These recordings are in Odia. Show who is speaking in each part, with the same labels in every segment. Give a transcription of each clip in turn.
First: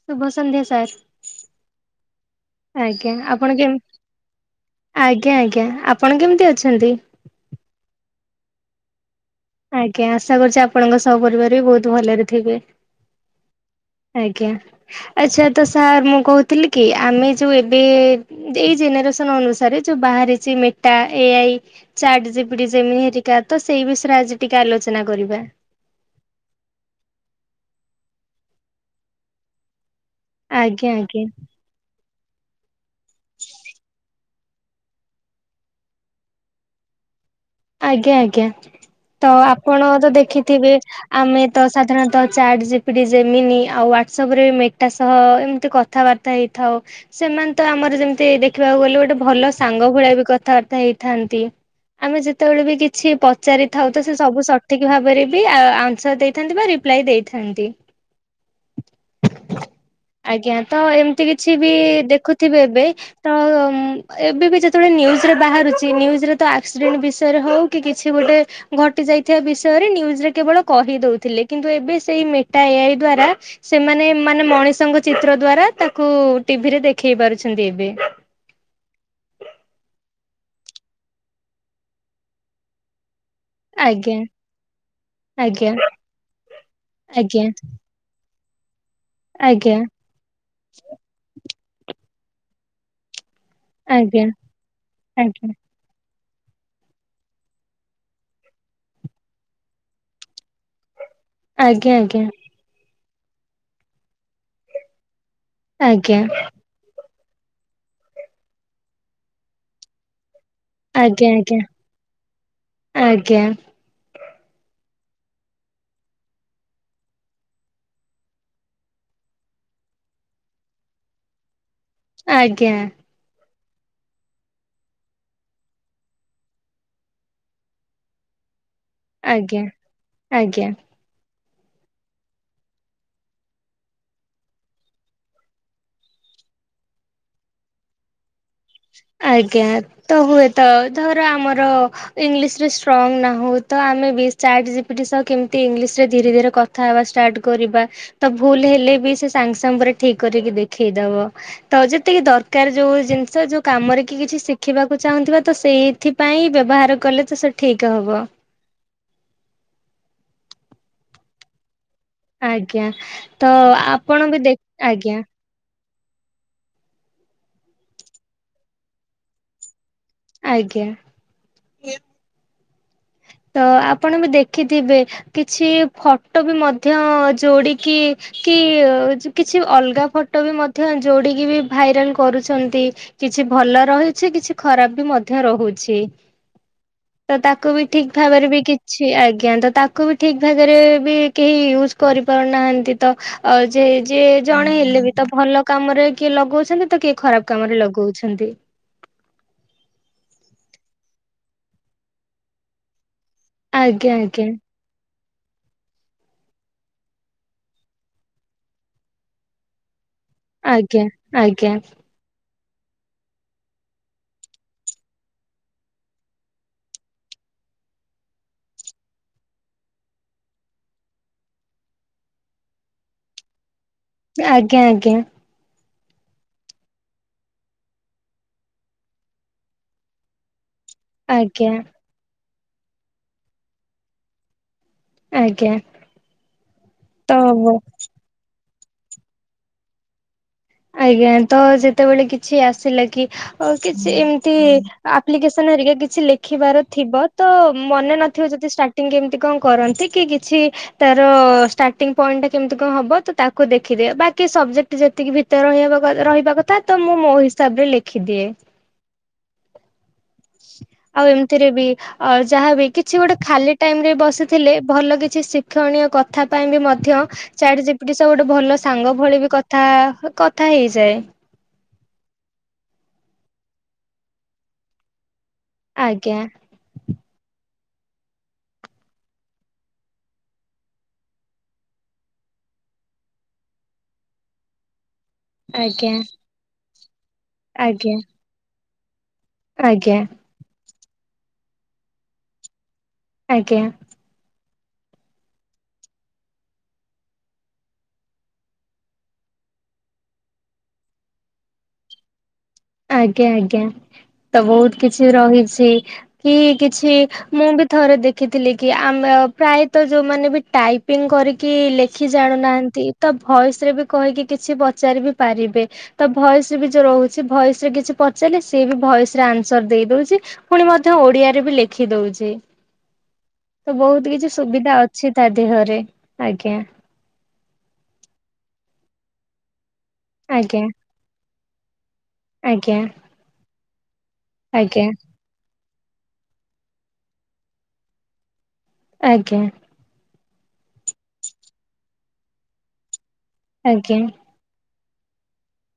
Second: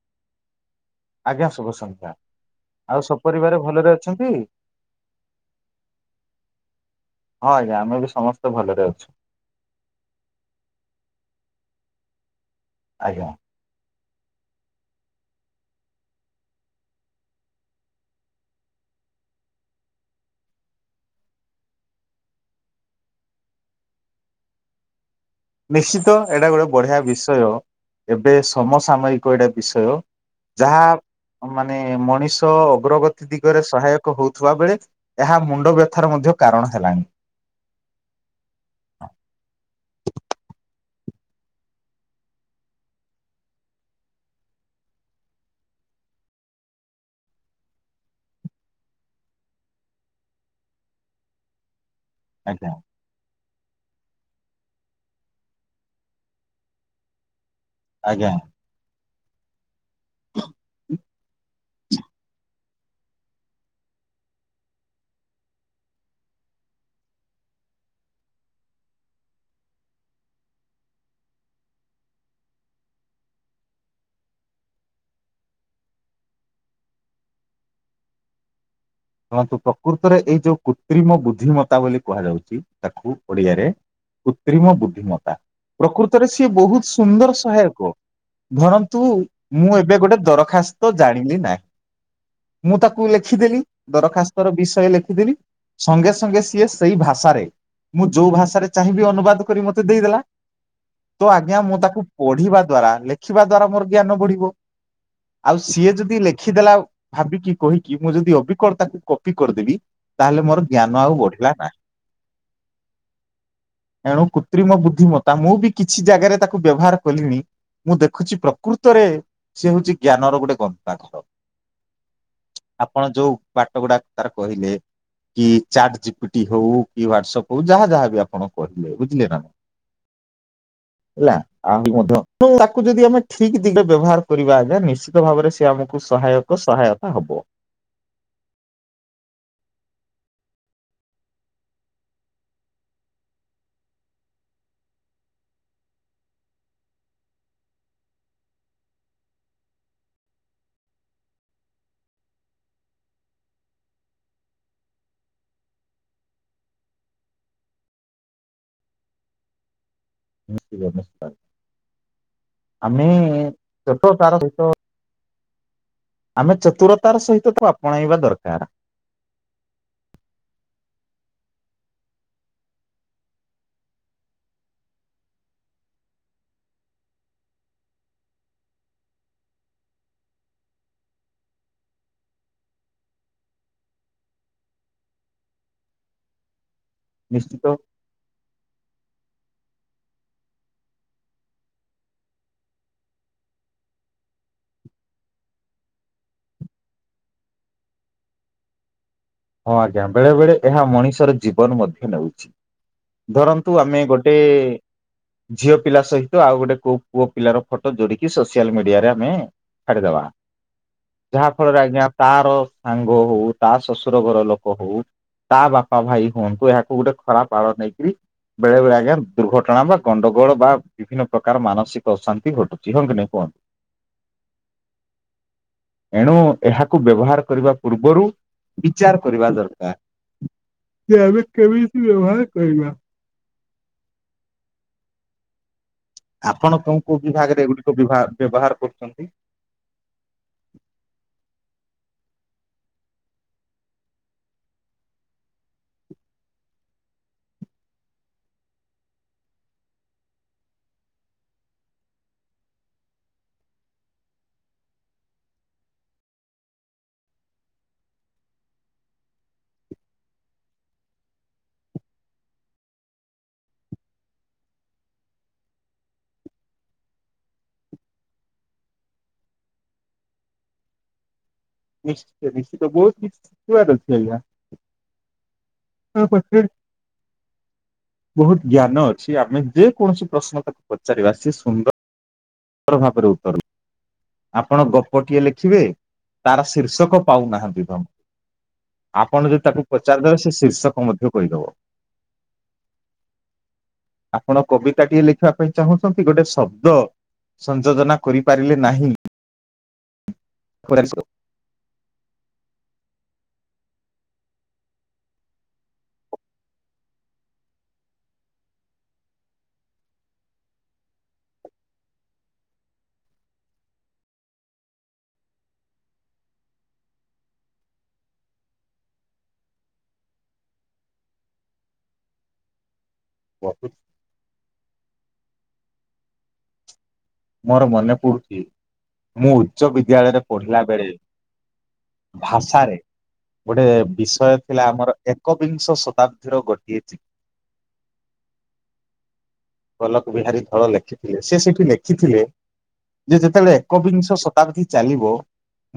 Speaker 1: ଶୁଭ ସଂନ୍ଧ୍ୟା ସାର୍।
Speaker 2: ଆଜ୍ଞା ଶୁଭ ସଂନ୍ଧ୍ୟା ଆଉ
Speaker 1: ଆଜ୍ଞା ଆପଣ
Speaker 2: ସପରିବାର
Speaker 1: କେମ
Speaker 2: ଭଲରେ ଅଛନ୍ତି ହଁ
Speaker 1: ଆଜ୍ଞା ଆଜ୍ଞା ଆପଣ କେମିତି ଅଛନ୍ତି?
Speaker 2: ଆଜ୍ଞା ଆମେ ବି ସମସ୍ତ ଭଲରେ ଅଛୁ।
Speaker 1: ଆଜ୍ଞା ଆଶା କରୁଛି ଆପଣଙ୍କ ସପରିବାର ବି ବହୁତ ଭଲରେ ଥିବେ।
Speaker 2: ଆଜ୍ଞା।
Speaker 1: ଆଜ୍ଞା ଆଚ୍ଛା ତ ସାର୍ ମୁଁ କହୁଥିଲି କି ଆମେ ଯୋଉ ଏବେ ଏଇ ଜେନେରେସନ ଅନୁସାରେ ଯଉ ବାହାରିଛି ମେଟା ଏଆଇ ଚାର୍ଟ ଜିପିଡି ଯେମିତିକା ତ ସେଇ ବିଷୟରେ ଆଜି ଟିକେ ଆଲୋଚନା କରିବା।
Speaker 2: ନିଶ୍ଚିତ ଏଇଟା ଗୋଟେ ବଢିଆ ବିଷୟ ଏବେ ସମସାମୟିକ ଏଇଟା ବିଷୟ। ଯାହା
Speaker 1: ଆଜ୍ଞା ଆଜ୍ଞା
Speaker 2: ମାନେ ମଣି ଷ ଅଗ୍ରଗତି ଦିଗରେ ସହାୟକ ହଉଥିବା ବେଳେ ଏହା ମୁଣ୍ଡ ବ୍ୟଥାର ମଧ୍ୟ କାରଣ ହେଲାଣି।
Speaker 1: ଆଜ୍ଞା ଆଜ୍ଞା ତ ଆପଣ ତ ଦେଖି ଥିବେ ଆମେ ତ ସାଧାରଣତ chart G P T Gemini ଆଉ ହ୍ୱାଟ୍ସ ଆପ ରେ ମେଟା ସହ ଏମତି କଥାବାର୍ତ୍ତା ହେଇଥାଉ ସେମାନେ ତ ଆମର ଯେମତି ଦେଖିବାକୁ ଗଲେ ଗୋଟେ ଭଲ ସାଙ୍ଗ ଭଳିଆ ବି କଥାବାର୍ତ୍ତା ହେଇଥାଆନ୍ତି ଆମେ ଯେତେବେଳେ
Speaker 2: ଆଜ୍ଞା।
Speaker 1: ବି କିଛି ପଚାରିଥାଉ ତ ସେ ସବୁ ସଠିକ ଭାବରେ ବି ଆନ୍ସର ଦେଇଥାନ୍ତି ବା ରିପ୍ଲାଏ ଦେଇଥାନ୍ତି।
Speaker 2: ଆଜ୍ଞା
Speaker 1: ଆଜ୍ଞା ତ ଏମିତି କିଛି ବି ଦେଖୁଥିବେ। ବେ ତ ଉଁ ଏବେ ବି ଯେତେବେଳେ ନ୍ୟୁଜ ରେ ବାହାରୁଚି। ନ୍ୟୁଜ ରେ ତ ଆକ୍ସିଡେଣ୍ଟ ବିଷ ଷୟ ରେ ହଉ କି କିଛି ଗୋଟେ ଘଟି ଯାଇଥିବା ବିଷୟରେ ନ୍ୟୁଜରେ କେବଳ କହି ଦଉଥିଲେ। କିନ୍ତୁ ଏବେ ସେଇ ମେଟା ଏଆଇ ଦ୍ଵାରା ସେମାନେ ମାନେ ମଣିଷଙ୍କ ଚିତ୍ର ଦ୍ଵାରା ତାକୁ ଟିଭିରେ ଦେଖେଇ ପାରୁଛନ୍ତି ଏବେ।
Speaker 2: ଶୁଣନ୍ତୁ ପ୍ରକୃତରେ ଏଇ ଯୋଉ କୃତ୍ରିମ ବୁଦ୍ଧିମତା ବୋଲି କୁହାଯାଉଚି ତାକୁ। ଓଡିଆରେ
Speaker 1: ଆଜ୍ଞା
Speaker 2: କୃତ୍ରିମ [inaudible] ବୁଦ୍ଧିମତା
Speaker 1: ଆଜ୍ଞା
Speaker 2: ପ୍ରକୃତରେ ସିଏ ବହୁତ ସୁନ୍ଦର
Speaker 1: ଆଜ୍ଞା
Speaker 2: ସହାୟକ। ଧର ତୁ
Speaker 1: ଆଜ୍ଞା
Speaker 2: ମୁଁ ଏବେ ଗୋଟେ ଦରଖାସ୍ତ ଜାଣିଲି ନାହିଁ। [inaudible] ମୁଁ ତାକୁ ଲେଖିଦେଲି। ଦରଖାସ୍ତର ବିଷୟ ଲେଖିଦେଲି
Speaker 1: ଆଜ୍ଞା
Speaker 2: ସଙ୍ଗେ ସ ସଙ୍ଗେ ସିଏ ସେଇ ଭାଷାରେ ମୁଁ ଯୋଉ ଭାଷାରେ ଚାହିଁବି ଅନୁବାଦ କରି ମତେ ଦେଇଦେଲା। ତ ଆଜ୍ଞା ମୁଁ ତାକୁ ପଢିବା ଦ୍ଵାରା ଲେ ଖିବା ଦ୍ଵାରା ମୋର ଜ୍ଞାନ ବଢିବ। ଆଉ ସିଏ ଯଦି
Speaker 1: ଆଜ୍ଞା ଆଜ୍ଞା
Speaker 2: ଲେଖିଦେଲା। ଭାବିକି କହିକି ମୁଁ ଯଦି ଅଭି୍ ତାକୁ କପି କରିଦେବି, ତାହେଲେ ମୁଁ
Speaker 1: ଆଜ୍ଞା ଆଜ୍ଞା [inaudible] ଆଜ୍ଞା।
Speaker 2: ଏଣୁ କୃତ୍ରିମ ବୁଦ୍ଧିମତା ମୁଁ ବି କିଛି ଜାଗାରେ ତାକୁ ବ୍ୟବହାର କଲିଣି। ମୁଁ ଦେଖୁଚି ପ୍ରକୃତରେ ସେ ହଉଚି ଜ୍ଞାନର ଗୋଟେ ଗନ୍ତାଘର।
Speaker 1: ଆଜ୍ଞା
Speaker 2: ଆପଣ ଯୋଉ ବାଟ ଗୁଡାକ ତାର କହିଲେ କି ଚାଟ ଜିପିଟି ହଉ କି ହ୍ଵାଟସପ୍ ହଉ ଯାହା ଯାହାବି ଆପଣ କର ବୁଝିଲେ
Speaker 1: ଆଜ୍ଞା
Speaker 2: ନା [inaudible]
Speaker 1: ଆଜ୍ଞା ଆଜ୍ଞା।
Speaker 2: ହେଲା। ଆହୁ ମଧ୍ୟ ଯୋ ତାକୁ ଯଦି ଆମେ ଠିକ ଦିଗରେ ବ୍ୟବହାର କରିବା ଆଜ୍ଞା ନିଶ୍ଚିତ ଭାବରେ ସେ ଆମକୁ ସହାୟକ ସହାୟତା ହବ।
Speaker 1: ଆଜ୍ଞା ତ ହୁଏତ ଧର ଆମର ଇଂଲିଶରେ ଷ୍ଟ୍ରଙ୍ଗ ନା ହଉ ତ ଆମେ ବି ଚାଟ୍ ଜପିଟ୍ ସହ କେମିତି ଇଂଲିଶ ରେ ଧୀରେ ଧୀରେ କଥା ହବା ଷ୍ଟାର୍ଟ କରିବା। ତ ଭୁଲ ହେଲେ ବି ସେ ସାଙ୍ଗେ ସାଙ୍ଗରେ ଠିକ କରିକି ଦେଖେଇଦବ। ତ ଯେତିକି ଦରକାର ଯୋଉ ଜିନିଷ ଯୋଉ କାମରେ କିଏ କିଛି ଶିଖିବାକୁ ଚାହୁଁଥିବା ତ ସେଇଥିପାଇଁ ବ୍ୟବହାର କଲେ ତ ସେ ଠିକ ହବ। [inaudible]
Speaker 2: ନିଶ୍ଚତ ନିଶ୍ଚ
Speaker 1: ଆଜ୍ଞା ତ
Speaker 2: ଚତୁରତାର
Speaker 1: ଆପଣ ବି
Speaker 2: ସହିତ
Speaker 1: ଦେଖ, ଆଜ୍ଞା।
Speaker 2: ଆମେ ଚତୁରତାର ସହିତ ତାକୁ ଆପଣେଇବା ଦରକାର। [inaudible]
Speaker 1: ଆଜ୍ଞା। ହେ [inaudible] ତ ଆପଣ ବି ଦେଖିଥିବେ କିଛି ଫଟୋ ବି ମଧ୍ୟ ଯୋଡିକି କି କିଛି ଅଲଗା ଫଟୋ ବି ମଧ୍ୟ ଯୋଡିକି ବି ଭାଇରାଲ କରୁଛନ୍ତି। କିଛି ଭଲ ରହିଛି। କିଛି ଖରାପ ବି ମଧ୍ୟ ରହୁଛି। ତ ତାକୁ
Speaker 2: ନିଶ୍ଚିତ
Speaker 1: ବି ଠିକ ଭାବରେ ବି କିଛି ଆଜ୍ଞା ତ ତାକୁ ବି ଠିକ ଭାଗରେ ବି କେହି ୟୁଜ କରିପାରୁନାହାନ୍ତି। ତ ଯେ ଯେ ଜଣେ ହେଲେ ବି ତ ଭଲ କାମରେ କିଏ ଲଗଉଛନ୍ତି। ତ କିଏ ଖରାପ କାମରେ ଲଗଉଛନ୍ତି।
Speaker 2: ହଁ ଆଜ୍ଞା ବେଳେବେଳେ ଏହା ମଣିଷର ଜୀବନ ମଧ୍ୟ ନେଉଛି। ଧରନ୍ତୁ ଆମେ
Speaker 1: ଆଜ୍ଞା
Speaker 2: ଗୋଟେ
Speaker 1: ଆଜ୍ଞା
Speaker 2: ଝିଅ ପିଲା ସହିତ ଆଉ ଗୋଟେ କୋଉ ପୁଅ ପିଲାର ଫଟୋ ଯୋଡିକି ସୋସିଆଲ ମିଡିଆରେ ଆମେ ଛାଡିଦବା।
Speaker 1: ଆଜ୍ଞା
Speaker 2: [inaudible] ଯାହା ଫଳରେ ଆଜ୍ଞା ତାର ସାଙ୍ଗ ହଉ ତାସ ର ଘର ଲୋକ ହଉ ତା ବାପା ଭାଇ ହୁଅନ୍ତୁ ଏହାକୁ ଗୋଟେ ଖରାପ ଆଳ ନେଇକରି ବେଳେ ବେଳେ ଆଜ୍ଞା ଦୁର୍ଘଟଣା ବା ଗଣ୍ଡଗୋଳ ବା ବିଭିନ୍ନ ପ୍ରକାର ମାନସିକ ଅଶାନ୍ତି ଘଟୁଛି ହଁ କି ନାଇଁ କୁହନ୍ତୁ?
Speaker 1: ଆଜ୍ଞା ଆଜ୍ଞା।
Speaker 2: ଏଣୁ ଏହାକୁ ବ୍ୟବହାର କରିବା ପୂର୍ବରୁ ବିଚାର କରିବା ଦରକାର। ଯେ ଆମେ
Speaker 1: ଆଜ୍ଞା
Speaker 2: କେମିତି ବ୍ୟବହାର କରିବା।
Speaker 1: ଆଜ୍ଞା।
Speaker 2: ଆପଣ କୋଉ କୋଉ
Speaker 1: ତ
Speaker 2: ବିଭାଗରେ
Speaker 1: ହବ
Speaker 2: ଏଗୁଡିକ ବିବାହର ବ୍ୟବହାର କରୁଚନ୍ତି।
Speaker 1: ଆଜ୍ଞା ତ ଯେତେବେଳେ କିଛି ଆସିଲା କି ଅ କିଛି ଏମିତି ଆପ୍ଲିକେସନ ହେରିକା କିଛି ଲେଖିବାର ଥିବ ତ ମନେ ନଥିବ ଯଦି ଷ୍ଟାର୍ଟିଂ କେମିତି କଣ କରନ୍ତି କି କିଛି ତାର ଷ୍ଟାର୍ଟିଂ ପଏଣ୍ଟ ଟା କେମିତି କଣ ହବ ତ ତାକୁ ଦେଖିଦିଏ ବାକି ସବଜେକ୍ଟ ଯେତିକି ଭି ତେ ରହିବା କ ରହିବା କଥା ତ ମୁଁ ମୋ ହିସାବରେ ଲେଖିଦିଏ ଆଉ ଏମିତିରେ ବି ଆ ଯାହାବି କିଛି ଗୋଟେ ଖାଲି ଟାଇମ ରେ ବସିଥିଲେ ଭଲ କିଛି ଶିକ୍ଷଣୀୟ କଥା ପାଇଁ ବି ମଧ୍ୟ ଚାଟ ଚିପିଟି ସବୁ ଗୋଟେ ଭଲ ସାଙ୍ଗ ଭଳି ବି କଥା କଥା ହେଇଯାଏ।
Speaker 2: ନିଶ୍ଚୟ ନିଶ୍ଚିତ ବହୁତ କିଛି ଶିଖିବାର ଅଛି ଆଜ୍ଞା। କା
Speaker 1: ଆଜ୍ଞା।
Speaker 2: ପାଖେ ବହୁତ ଜ୍ଞାନ ଅଛି ଆମେ ଯେ କୌଣସି ପ୍ରଶ୍ନ ତାକୁ ପଚାରିବା ସିଏ ସୁନ୍ଦର ପ୍ରଭାବକରେ ଉତ୍ପାଦନ ଆପଣ ଗ ପ ଟିଏ ଲେଖିବେ
Speaker 1: ଆଜ୍ଞା
Speaker 2: ତାର ଶୀର୍ଷ ପାଉନାହାନ୍ତି ଭ୍ରମ।
Speaker 1: ଆଜ୍ଞା
Speaker 2: ଆପଣ ଯଦି ତାକୁ
Speaker 1: ଆଜ୍ଞା
Speaker 2: ପଚାରିବେ ସେ ଶୀର୍ଷକ ମଧ୍ୟ କହିଦବ।
Speaker 1: ଆଜ୍ଞା।
Speaker 2: ଆପଣ କବିତାଟିଏ ଲେଖବା ପାଇଁ ଚାହୁଁଛନ୍ତି ଗୋଟେ ଶବ୍ଦ ସଂଯୋଜନା କରିପାରିଲେ ନାହିଁ। [unintelligible]
Speaker 1: ଆଜ୍ଞା, ଆଜ୍ଞା। ତ ବହୁତ କିଛି ରହିଛି କି କିଛି ମୁଁ ବି ଥରେ ଦେଖିଥିଲି କି ଆମ ପ୍ରାୟତ ଯୋଉମାନେ ବି ଟାଇପିଙ୍ଗ କରିକି ଲେଖି ଜାଣୁନାହାନ୍ତି ତ ଭଏସରେ ବି କହିକି କିଛି ପଚାରି ବି ପାରିବେ ତ ଭଏସରେ ବି ଯୋଉ ରହୁଛି ଭଏସ ସେ କିଛି ପଚାରିଲେ ସେ ବି ଭଏସରେ ଆନ୍ସର ଦେଇ ଦଉଚି ପୁଣି ମଧ୍ୟ ଓଡିଆରେ ବି ଲେଖି ଦଉଚି। ତ ବହୁତ କିଛି ସୁବିଧା ଅଛି ତା ଦେହରେ, ଆଜ୍ଞା।
Speaker 2: ମୋର ମନେ ପଡୁଚି ମୁଁ ଉଚ୍ଚ ବିଦ୍ୟାଳୟରେ ପଢିଲା
Speaker 1: ଆଜ୍ଞା
Speaker 2: ବେଳେ ଭାଷାରେ
Speaker 1: ଆଜ୍ଞା
Speaker 2: ଗୋଟେ ବି ବିଷୟ ଥିଲା
Speaker 1: ଆଜ୍ଞା
Speaker 2: ଆମର ଏକ ବିିଂ ଶ ଶତାବ୍ଦୀର ଗୋଟିଏ ଚି
Speaker 1: ଆଜ୍ଞା।
Speaker 2: ବିହାରି ଧଳ ଲେଖିଥିଲେ, ସେ ସେଠି ଲେ ଲେଖି ଥିଲେ ଇଏ ଯେତେବେଳେ
Speaker 1: ଆଜ୍ଞା
Speaker 2: ଏକବିଂଶ ଶତାବ୍ଦୀ ଚାଲିବ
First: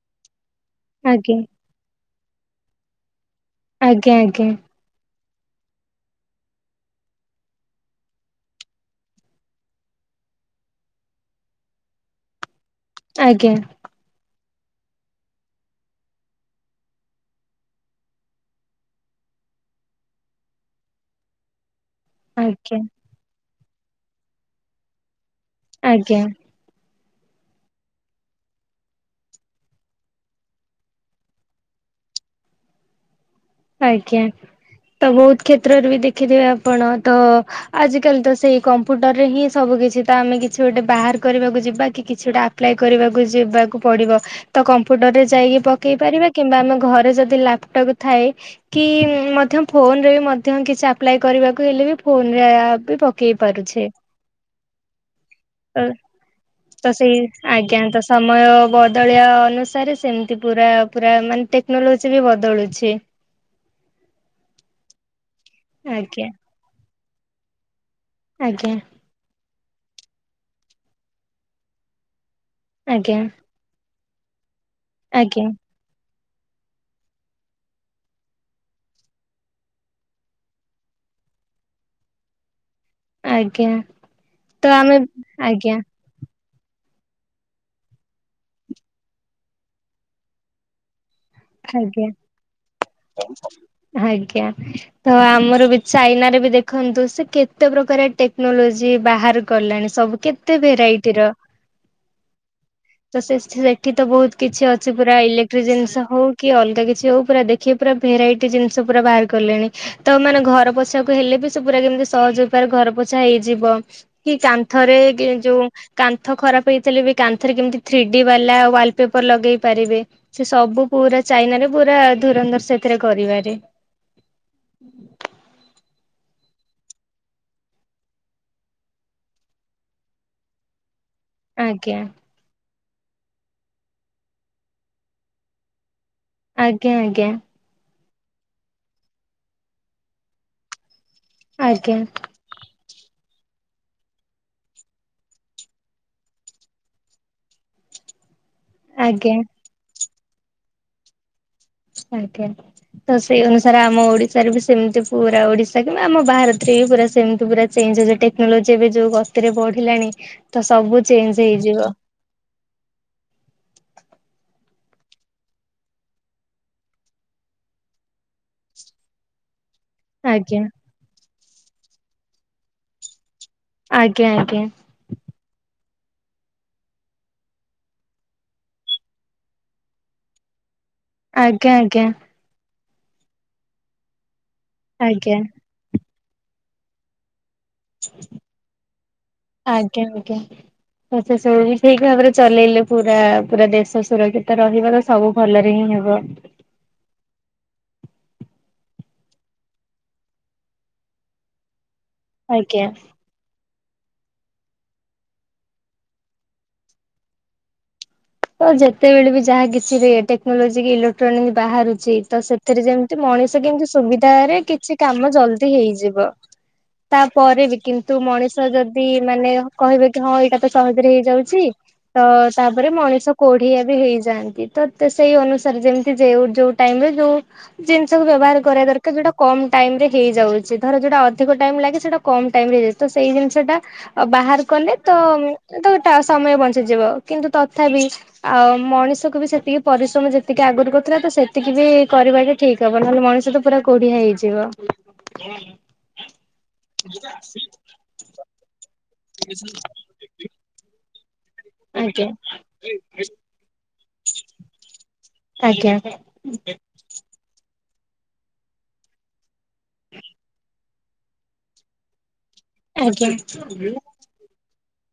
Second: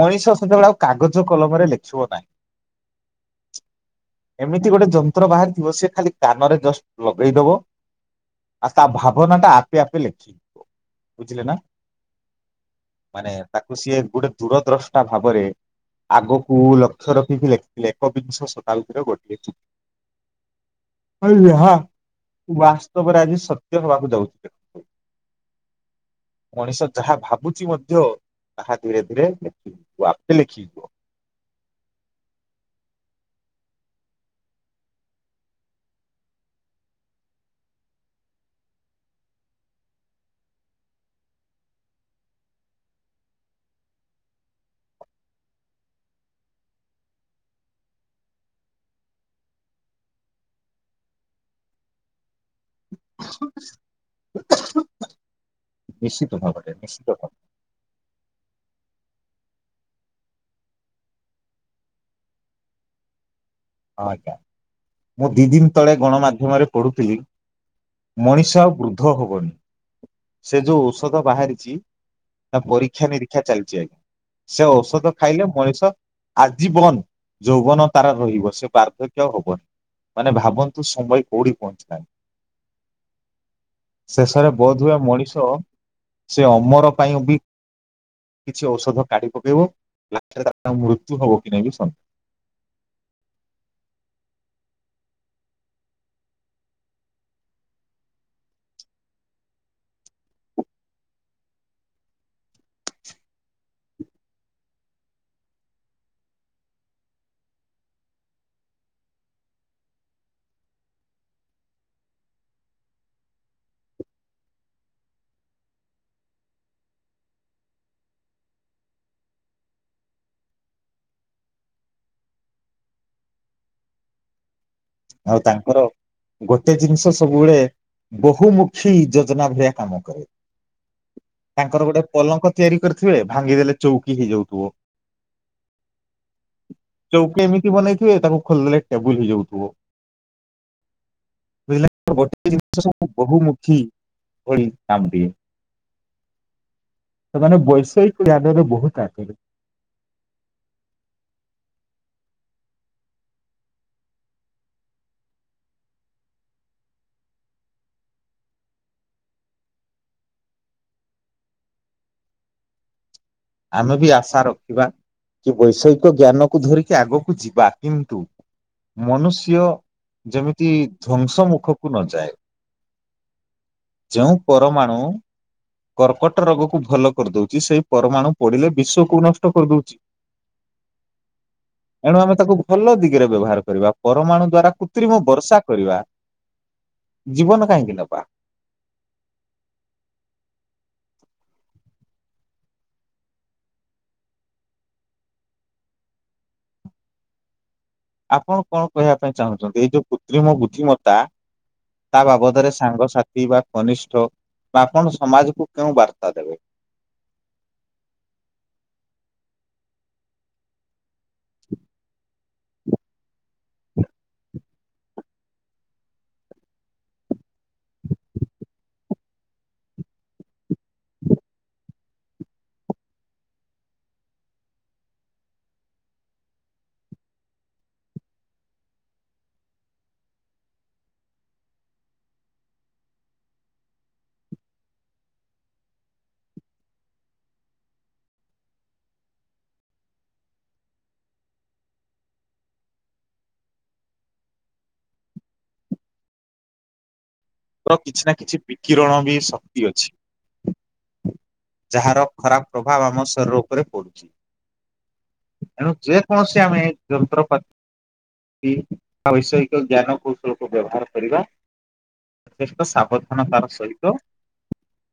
Speaker 2: ମଣିଷ, ସେତେବେଳେ ଆଉ କାଗଜ
Speaker 1: ଆଜ୍ଞା
Speaker 2: କଲମରେ ଲେଖିବ ନାହିଁ।
Speaker 1: ଆଜ୍ଞା ଆଜ୍ଞା
Speaker 2: ଏମିତି ଗୋଟେ ଜମ୍, ପତ୍ର ବାହାରିଥିବ, ସେ ଖାଲି କାନରେ ଜଷ୍ଟ ଲଗେଇଦବ, ଆଉ ତା ଭାବନା ଟା ଆପେ ଆପେ ଲେଖିବ। ବୁଝିଲେନା। ମାନେ
Speaker 1: ଆଜ୍ଞା
Speaker 2: ତାକୁ ସିଏ ଗୋଟେ, ଦୂରଦ୍ରଷ୍ଟା ଭାବରେ ଆଗକୁ ଲକ୍ଷ୍ୟ ରଖିକି ଲେଖିକି ଲେ ଏକବିଂଶ ଶତାବ୍ଦୀର ଗୋଟିଏ ଚି, [unintelligible]
Speaker 1: ଆଜ୍ଞା
Speaker 2: ବାସ୍ତବରେ ଆଜି ସତ୍, ତ୍ୟ ହେବାକୁ ଯାଉଚି ଦେ,
Speaker 1: ଆଜ୍ଞା।
Speaker 2: ଯାହା ଭାବୁଛି ମଧ୍ୟ ତାହା ଧୀରେ ଧୀରେ ଲେଖିବା ଆପେ ଲେଖିବ।
Speaker 1: ଆଜ୍ଞା, ତ ବହୁତ କ୍ଷେତ୍ରରେ ବି ଦେଖିଥିବେ ଆପଣ ତ, ଆଜିକାଲି ତ ସେଇ କମ୍ପୁଟରରେ ହିଁ ସବୁ କିଛି ତ ଆମେ କିଛି ଗୋଟେ ବାହାର କରିବାକୁ ଯିବା କି କିଛି ଟା ଆପ୍ଲାଏ କରିବାକୁ ଯିବାକୁ ପଡିବ, ତ କମ୍ପୁଟର ରେ ଯାଇକି ପକେଇ ପାରିବା କିମ୍ବା ଆମ ଘରେ ଯଦି ଲାପଟପ୍ ଥାଏ, କି ମଧ୍ୟ ଫୋନ ରେ ମଧ୍ୟ କିଛି ଆପ୍ଲାଏ କରିବାକୁ ହେଲେ ବି ଫୋନରେ, ପକେଇ ପାରୁଛେ, ଅ
Speaker 2: ନିଶ୍ଚିତ ଭାବରେ
Speaker 1: ତ
Speaker 2: ନିଶ୍ଚିତ
Speaker 1: ସେଇ
Speaker 2: ଭାବରେ
Speaker 1: ଆଜ୍ଞା ତ ସମୟ ବ, ଦଳୀୟ ଅନୁସାରେ ସେମତି ପୁରା, ପୁରା ମାନେ ଟେକ୍ନୋଲୋଜି ବି ବଦଳୁଛି।
Speaker 2: ଆ କା ମୁଁ, ଦି ଦିନି ତଳେ
Speaker 1: ଆଜ୍ଞା
Speaker 2: ଗଣମାଧ୍ୟମରେ ପଢୁ [inaudible] ମଣିଷ
Speaker 1: ଆଜ୍ଞା
Speaker 2: ଆଉ ବୃଦ୍ଧ ହବନି। ସେ ଯୋଉ ଔଷଧ ବାହାରିଚି, ତା ପରୀକ୍ଷା,
Speaker 1: ଆଜ୍ଞା
Speaker 2: ନିରୀକ୍ଷା ଚାଲିଛି, ଆଜ୍ଞା ସେ ଔଷଧ ଖାଇଲେ
Speaker 1: ଆଜ୍ଞା
Speaker 2: ମଣିଷ ଆଜୀବନ ଯୌବନ ତାର ରହିବ, ସେ ବାର୍ଦ୍ଧକ୍ୟ ହବନି, ମାନେ ଭାବନ୍ତୁ ସମୟ କୋଉଠି ପହଞ୍ଚିଲାଣି।
Speaker 1: ଆଜ୍ଞା,
Speaker 2: ଶେଷରେ
Speaker 1: ତ
Speaker 2: ବୋଧ
Speaker 1: ଆମେ,
Speaker 2: ହୁଏ ମଣିଷ
Speaker 1: ଆଜ୍ଞା,
Speaker 2: ସେ ଅମର ପାଇଁ ବି କିଛି ଔଷଧ କାଢି ପକେଇବ ଲାଷ୍ଟରେ ତାଙ୍କର ମୃତ୍ୟୁ ହବ କି ନାଇଁ ବି ସନ୍ଦେହ
Speaker 1: ଆଜ୍ଞା, ଆଜ୍ଞା [unintelligible] ତ ଆମର ବି ଚାଇନାରେ ବି ଦେଖନ୍ତୁ, ସେ କେତେ ପ୍ରକାର ଟେକ୍ନୋଲୋଜି ବାହାର କଲାଣି, ସବୁ କେତେ ଭେରାଇଟିର, ତ ସେ ସେଠି ତ ବହୁତ କିଛି ଅଛି ପୁରା ଇଲେକ୍ଟ୍ରି ଜିନିଷ ହଉ, କି ଅଲଗା କିଛି ହଉ, ପୁରା ଦେଖି ପୁରା ଭେରାଇଟି ଜିନିଷ ପୁରା ବାହାର କଲେଣି, ତ ମାନେ ଘର ପୋଛାକୁ ହେଲେ ବି ସେ ପୁରା କେମିତି ସହଜ ଉପାୟରେ ଘର ପୋଛା ହେଇଯିବ, କି କାନ୍ଥରେ ଯୋଉ କାନ୍ଥ ଖରାପ ହେଇଥିଲେ, ବି କାନ୍ଥରେ କେମିତି ଥ୍ରୀ ଡି ବାଲା ୱାଲ ପେପର ଲଗେଇ ପାରିବେ, ସେ ସବୁ ପୁରା ଚାଇନା ରେ ପୁରା ଧୁରନ୍ଧର ସେଥିରେ କରିବାରେ,
Speaker 2: ଆଉ ତାଙ୍କର ଗୋଟେ ଜିନିଷ ସବୁବେଳେ, ବହୁମୁଖୀ ଯୋଜନା ଭଳିଆ କାମ କରେ। ତାଙ୍କର
Speaker 1: ଆଜ୍ଞା।
Speaker 2: ଗୋଟେ ପଲଙ୍କ ତିଆରି କରିଥିବେ, ଭାଙ୍ଗିଦେଲେ, ଚୌକି ହେଇଯାଉଥିବ।
Speaker 1: ଆଜ୍ଞା ଆଜ୍ଞା
Speaker 2: ଚୌକି ଏମିତି ବନେଇ ତାଙ୍କୁ ଖୋଲ ଦେଲେ ଟେବୁଲ ହେଇଯାଉଥିବ।
Speaker 1: ଆଜ୍ଞା
Speaker 2: [unintelligible] ଗୋଟେ ଜିନିଷ ସବୁ ବହୁମୁଖୀ ଭଳି କାମଟିଏ। ସେମାନେ ବୈଷୟିକ [unintelligible] ବହୁତ
Speaker 1: ଆଜ୍ଞା
Speaker 2: ଆଗରେ
Speaker 1: ଆଜ୍ଞା, ତ ସେଇ ଅନୁସାରେ ଆମ ଓଡିଶାରେ ବି ସେମିତି ପୁରା ଓଡିଶା କିମ୍ବା ଆମ ଭାରତରେ ବି ପା ସେମତି ପୁରା ଚେଞ୍ଜ ହେଇଯବ, ଟେକ୍ନୋଲୋଜି ଏବେ ଯୋଉ ଗତିରେ ବଢିଲାଣି ତ ସବୁ ଚେଞ୍ଜ ହେଇଯିବ।
Speaker 2: ଆମେ ବି ଆଶା ରଖିବା, କି ବୈଷୟିକ ଜ୍ଞାନକୁ ଧରିକି ଆଗକୁ ଯିବା, କିନ୍ତୁ ମନୁଷ୍ୟ
Speaker 1: ଆଜ୍ଞା
Speaker 2: ଯେମିତି ଧ୍ଵଂସ ମୁଖକୁ ନଯାଏ।
Speaker 1: ଆଜ୍ଞା
Speaker 2: ଯେଉଁ
Speaker 1: ଆଜ୍ଞା
Speaker 2: ପରମାଣୁ କର୍କଟ ରୋଗ କୁ ଭଲ କରିଦଉଛି, ସେଇ ପରମାଣୁ, ପଡ଼ିଲେ, ବିଶ୍ୱକୁ ନଷ୍ଟ କରିଦେଉଛି।
Speaker 1: ଆଜ୍ଞା, ଆଜ୍ଞା।
Speaker 2: ଭଲ ଦିଗରେ ବ୍ୟବହାର କରିବା, ପରମାଣୁ ଦ୍ଵାରା, କୃତ୍ରିମ
Speaker 1: ଆଜ୍ଞା
Speaker 2: ବର୍ଷା କରିବା। ଜୀବନ କାହିଁକି ନେବା
Speaker 1: ଆଜ୍ଞା ଆଜ୍ଞା। ତ ସେ ସବୁ ବି ଠିକ ଭାବରେ ଚଲେଇଲେ ପୁରା ପୁରା ଦେଶ ସୁରକ୍ଷିତ ରହିବାର ସବୁ ଭଲରେ ହିଁ ହେବ।
Speaker 2: ଆପଣ କଣ କହିବା ପାଇଁ ଚାହୁଁଛନ୍ତି ଏଇ ଯୋଉ କୃତ୍ରିମ ବୁଦ୍ଧିମତା ତା ବାବଦରେ
Speaker 1: ଆଜ୍ଞା
Speaker 2: ସାଙ୍ଗସାଥି ବା କନିଷ୍ଠ ବା ଆପଣ ସମାଜକୁ କେଉଁ ବାର୍ତ୍ତା ଦେବେ?
Speaker 1: ତ ଯେତେବେଳେ ବି ଯାହା କିଛି ଟେକ୍ନୋଲୋଜି କି ଇଲେକ୍ଟ୍ରୋନିକ ବାହାରୁଛି ତ ସେଥିରେ ଯେମିତି ମଣିଷ କେମିତି ସୁବିଧାରେ କିଛି କାମ ଜଲଦି ହେଇଯିବ। ତାପରେ ବି କିନ୍ତୁ ମଣିଷ ଯଦି ମାନେ କହିବେ କି ହଁ ଏଇଟା ତ ସହଜରେ ହେଇଯାଉଛି ତ ତାପରେ ମଣିଷ ସେ କୋଢିଆ ବି ହେଇଯାଆନ୍ତି। ତ ତ ସେଇ ଅନୁସାରେ ଯେମିତି ଯେଉ ଯୋଉ ଟାଇମରେ ଯୋଉ ଜିନିଷକୁ ବ୍ୟବହାର କରିବା ଦରକାର, ଯୋଉଟା କମ ଟାଇମ ରେ ହେଇଯାଉଛି। ଧର ଯୋଉଟା ଅଧିକ ଟାଇମ ଲାଗେ ସେଟା କମ ଟାଇମ ରେ ହେଇଯାଉଛି। ତ ସେଇ ଜିନିଷ ଟା ବାହାର କଲେ ତ ତ ସମୟ ବଞ୍ଚିଯିବ। କିନ୍ତୁ ତଥାପି ଆଉ ମଣିଷକୁ ବି ସେତିକି ପରିଶ୍ରମ ଯେତିକି ଆଗରୁ କରଥିଲା ତ ସେତିକି ବି କରିବା ଟା ଠିକ ହବ ନହେଲେ ମଣିଷ ତ ପୁରା କୋଢିଆ ହେଇଯିବ।
Speaker 2: ତ କିଛି ନା କିଛି ବିକିରଣ ବି ଶକ୍ତି ଅଛି। ଯାହାର
Speaker 1: ଆଜ୍ଞା
Speaker 2: ଖରାପ ପ୍ରଭାବ ଆମ ଶରୀର ଉପରେ ପଡୁ ତେଣୁ
Speaker 1: ଆଜ୍ଞା
Speaker 2: ଯେ କୌଣସି ଆମେ ଯନ୍ତ୍ରପାତି [unintelligible] ଜ୍ଞାନ କୌଶଳ କୁ ବ୍ୟବହାର କରିବା [unintelligible] ଯଥେଷ୍ଟ
Speaker 1: ଆଜ୍ଞା।
Speaker 2: ସାବଧାନତାର ସହିତ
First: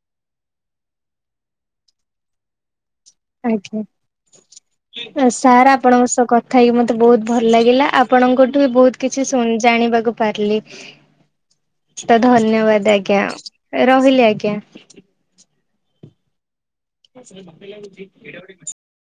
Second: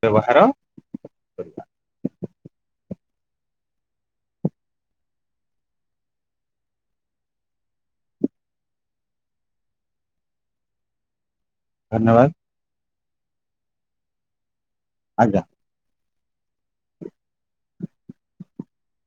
Speaker 2: ବ୍ୟବହାର କରିବା
Speaker 1: ଆଜ୍ଞା ସାର୍ ଆପଣଙ୍କ ସହ କଥା ହେଇକି ମୋତେ ବହୁତ ଭଲ ଲାଗିଲା। ଆପଣଙ୍କଠୁ ବି ବହୁତ କିଛି ଶୁ ଜାଣିବାକୁ ପାରଲି। ତ
Speaker 2: ଧନ୍ୟବାଦ
Speaker 1: ଧନ୍ୟବାଦ ଆଜ୍ଞା। ଆଜ୍ଞା ରହିଲି ଆଜ୍ଞା।
Speaker 2: ଆଜ୍ଞା।
Speaker 1: [unintelligible]